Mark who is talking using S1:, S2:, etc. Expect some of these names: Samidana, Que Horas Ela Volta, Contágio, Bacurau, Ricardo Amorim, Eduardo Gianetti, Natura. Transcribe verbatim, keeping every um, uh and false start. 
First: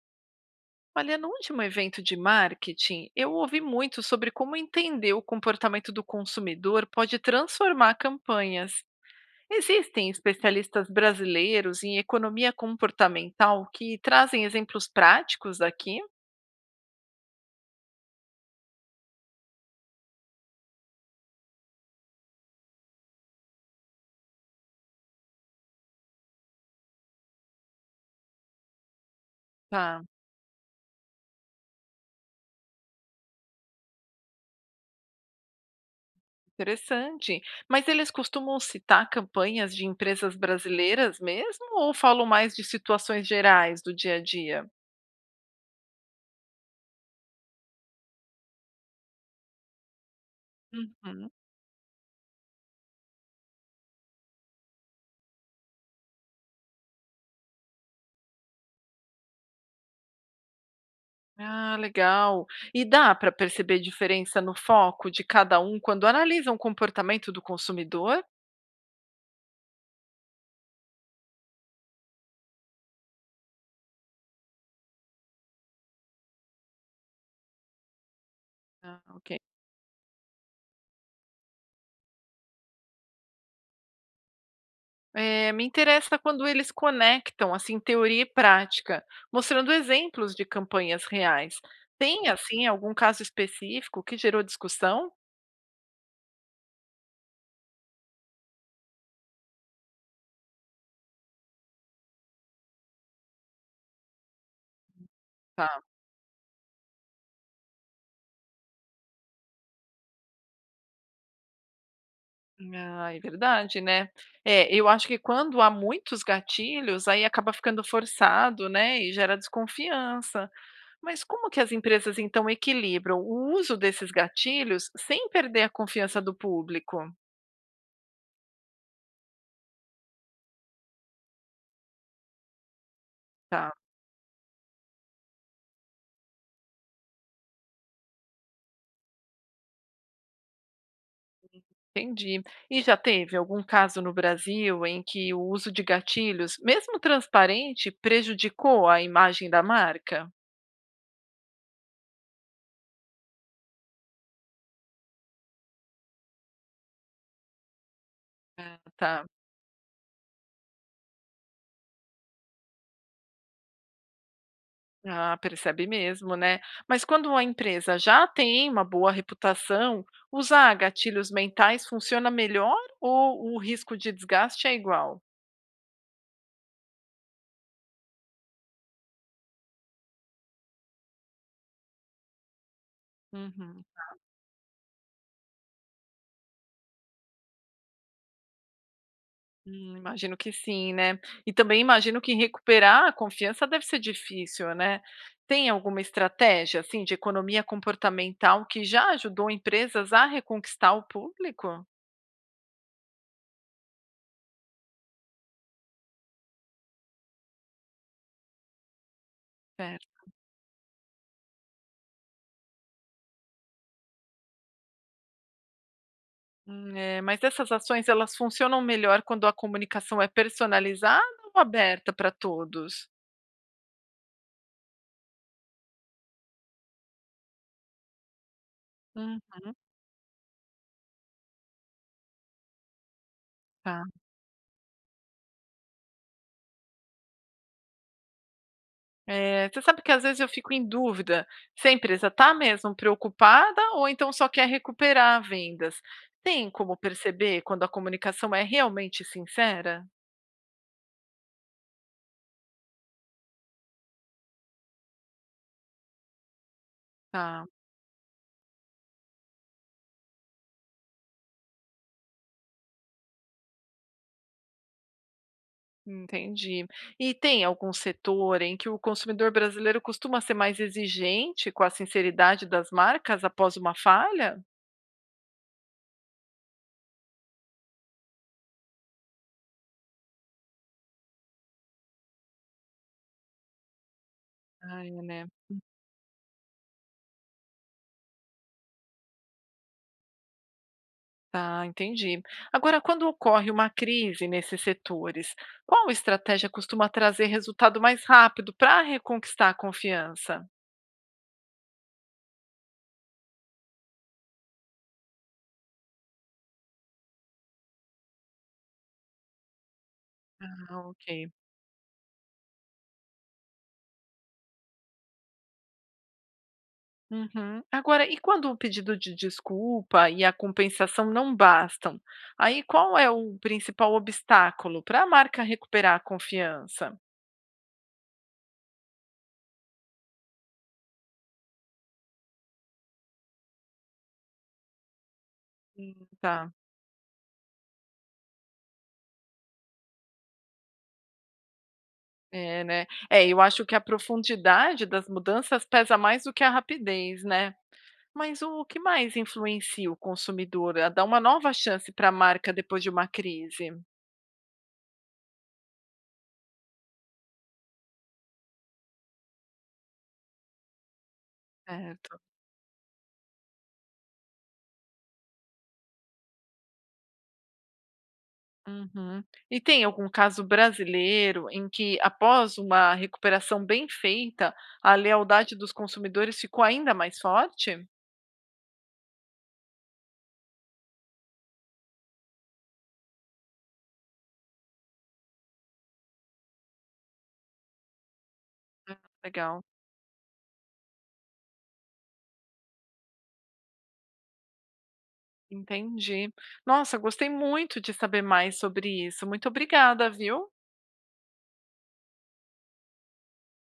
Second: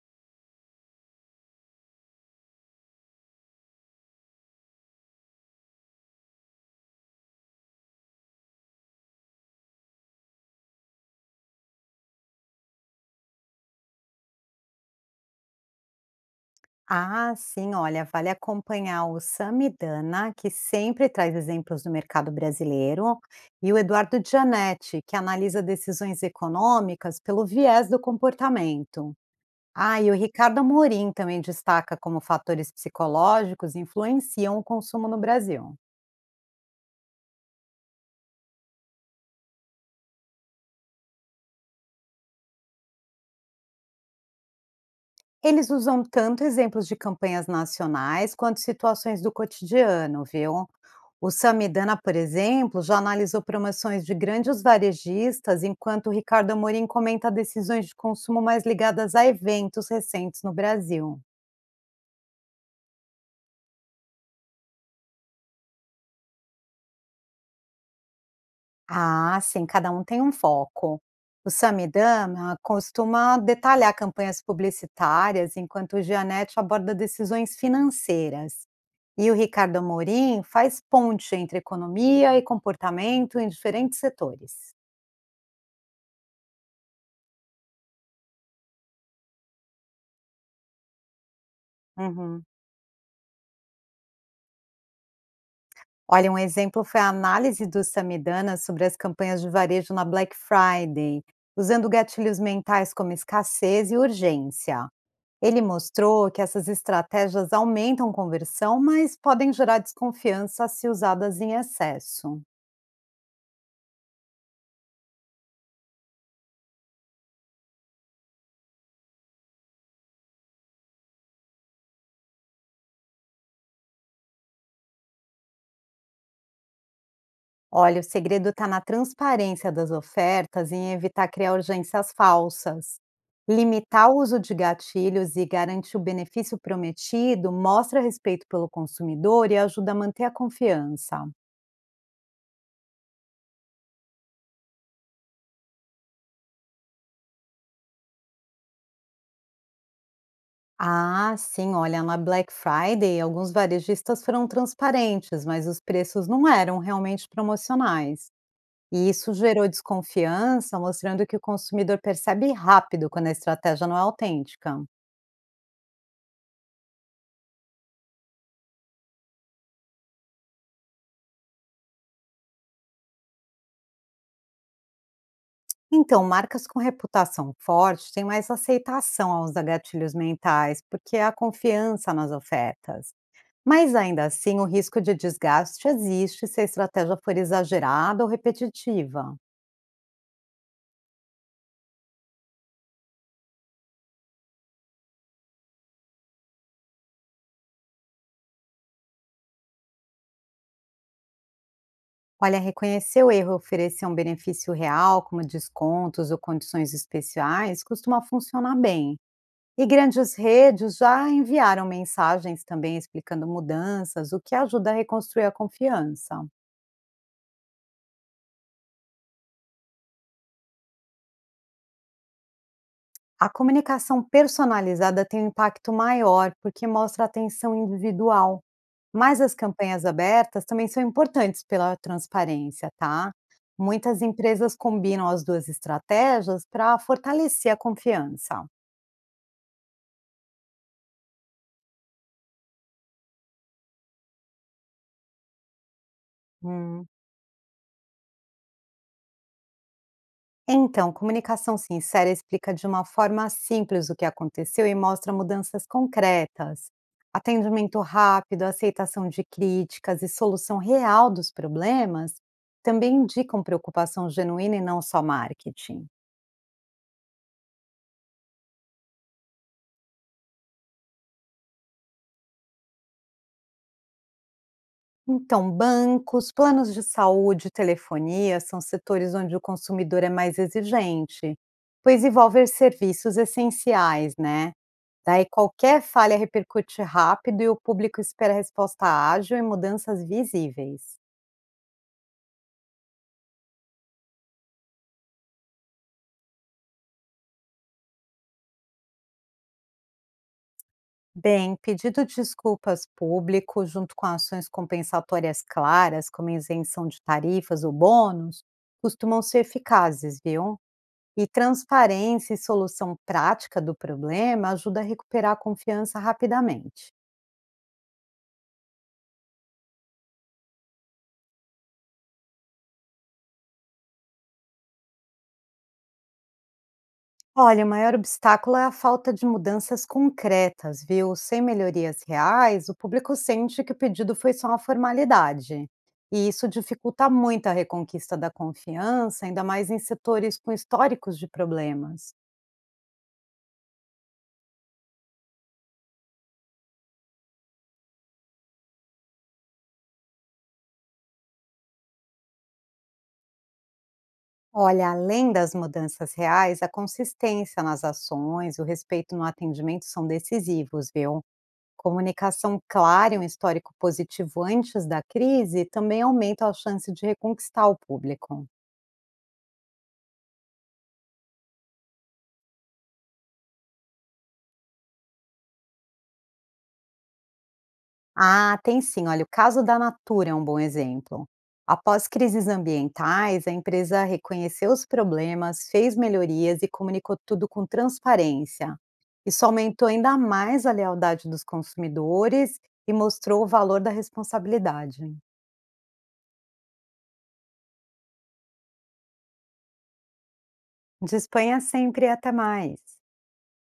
S1: Olha, no último evento de marketing, eu ouvi muito sobre como entender o comportamento do consumidor pode transformar campanhas. Existem especialistas brasileiros em economia comportamental que trazem exemplos práticos aqui?
S2: Ah, sim, olha, vale acompanhar o Samidana, que sempre traz exemplos do mercado brasileiro, e o Eduardo Gianetti, que analisa decisões econômicas pelo viés do comportamento. Ah,
S1: Tá,
S2: e o Ricardo Amorim também destaca como fatores psicológicos influenciam o consumo no Brasil.
S1: interessante. Mas eles costumam citar campanhas de empresas brasileiras mesmo ou falam mais de situações gerais do dia a dia?
S2: Eles usam tanto exemplos de campanhas nacionais quanto situações do cotidiano, viu?
S1: Uhum.
S2: O Samidana, por exemplo, já analisou promoções de grandes varejistas, enquanto o Ricardo Amorim comenta decisões de consumo mais ligadas a eventos recentes no Brasil.
S1: Ah, legal. E dá para perceber diferença no foco de cada um quando analisam o comportamento do consumidor?
S2: Ah, sim, cada um tem um foco. O Samidana costuma detalhar campanhas publicitárias, enquanto o Gianetti aborda decisões financeiras.
S1: Ah, ok.
S2: E o Ricardo Amorim faz ponte entre economia e comportamento em diferentes setores.
S1: Eh, me interessa quando eles conectam assim teoria e prática, mostrando exemplos de campanhas reais. Tem
S2: Uhum.
S1: assim algum caso específico que gerou discussão?
S2: Olha, um exemplo foi a análise do Samidana sobre as campanhas de varejo na Black Friday, usando gatilhos mentais como escassez e urgência. Ele
S1: Tá.
S2: mostrou que essas estratégias aumentam conversão, mas podem gerar desconfiança se usadas em excesso.
S1: Ah, é verdade, né? É, eu acho que quando há muitos gatilhos, aí acaba ficando forçado, né? E gera desconfiança. Mas como que as empresas então equilibram o uso desses gatilhos sem perder a confiança do público?
S2: Olha, o segredo está na transparência das ofertas e em evitar criar urgências falsas.
S1: Tá,
S2: Limitar o uso de gatilhos e garantir o benefício prometido mostra respeito pelo consumidor e ajuda a manter a confiança.
S1: entendi. E já teve algum caso no Brasil em que o uso de gatilhos, mesmo transparente, prejudicou a imagem da marca?
S2: Ah, sim, olha, na Black Friday, alguns varejistas foram transparentes, mas os preços não eram realmente promocionais.
S1: Ah,
S2: E
S1: tá.
S2: isso gerou desconfiança, mostrando que o consumidor percebe rápido quando a estratégia não é autêntica.
S1: Ah, percebe mesmo, né? Mas quando a empresa já tem uma boa reputação, usar gatilhos mentais funciona melhor ou o risco de desgaste é igual?
S2: Então, marcas com reputação forte têm mais aceitação aos gatilhos mentais, porque há confiança nas ofertas.
S1: Uhum.
S2: Mas ainda assim, o risco de desgaste existe se a estratégia for exagerada ou repetitiva.
S1: Hum, imagino que sim, né. E também imagino que recuperar a confiança deve ser difícil, né. Tem alguma estratégia, assim, de economia comportamental que já ajudou empresas a reconquistar o público?
S2: Olha, reconhecer o erro e oferecer um benefício real, como descontos ou condições especiais, costuma funcionar bem. E
S1: Certo.
S2: grandes redes já enviaram mensagens também explicando mudanças, o que ajuda a reconstruir a confiança.
S1: Hum, eh, mas essas ações elas funcionam melhor quando a comunicação é personalizada ou aberta para todos?
S2: A comunicação personalizada tem um impacto maior, porque mostra atenção individual.
S1: Uhum.
S2: Mas as campanhas abertas também são importantes pela transparência, tá?
S1: Tá.
S2: Muitas empresas combinam as duas estratégias para fortalecer a confiança.
S1: É, você sabe que às vezes eu fico em dúvida se a empresa está mesmo preocupada ou então só quer recuperar vendas. Tem como
S2: Hum.
S1: perceber quando a comunicação é realmente sincera?
S2: Então, comunicação sincera explica de uma forma simples o que aconteceu e mostra mudanças concretas.
S1: Tá,
S2: Atendimento rápido, aceitação de críticas e solução real dos problemas também indicam preocupação genuína e não só marketing.
S1: entendi. E tem algum setor em que o consumidor brasileiro costuma ser mais exigente com a sinceridade das marcas após uma falha?
S2: Então, bancos, planos de saúde telefonia são setores onde o consumidor é mais exigente, pois envolver serviços essenciais, né?
S1: Ai,
S2: Daí
S1: né?
S2: qualquer falha repercute rápido e o público espera resposta ágil e mudanças visíveis.
S1: Tá, entendi. Agora, quando ocorre uma crise nesses setores, qual estratégia costuma trazer resultado mais rápido para reconquistar a confiança?
S2: Bem, pedido de desculpas público, junto com ações compensatórias claras, como isenção de tarifas ou bônus, costumam ser eficazes, viu?
S1: Ah,
S2: E
S1: ok.
S2: transparência e solução prática do problema ajuda a recuperar a confiança rapidamente.
S1: Uhum. Agora, e quando o pedido de desculpa e a compensação não bastam? Aí, qual é o principal obstáculo para a marca recuperar a confiança?
S2: Olha, o maior obstáculo é a falta de mudanças concretas, viu? Sem melhorias reais, o público sente que o pedido foi só uma formalidade.
S1: Hum,
S2: E isso
S1: Tá.
S2: dificulta muito a reconquista da confiança, ainda mais em setores com históricos de problemas.
S1: É, né? É, eu acho que a profundidade das mudanças pesa mais do que a rapidez, né? Mas o que mais influencia o consumidor a dar uma nova chance para a marca depois de uma crise?
S2: Olha, além das mudanças reais, a consistência nas ações, e o respeito no atendimento são decisivos, viu?
S1: Certo.
S2: Comunicação clara e um histórico positivo antes da crise também aumentam a chance de reconquistar o público.
S1: Uhum. E tem algum caso brasileiro em que, após uma recuperação bem feita, a lealdade dos consumidores ficou ainda mais forte?
S2: Ah, tem sim. Olha, o caso da Natura é um bom exemplo. Após crises ambientais, a empresa reconheceu os problemas, fez melhorias e comunicou tudo com transparência.
S1: Ah,
S2: Isso
S1: legal,
S2: aumentou ainda mais a lealdade dos consumidores e mostrou o valor da responsabilidade.
S1: entendi. Nossa, gostei muito de saber mais sobre isso. Muito obrigada, viu?
S2: Disponha sempre e até mais.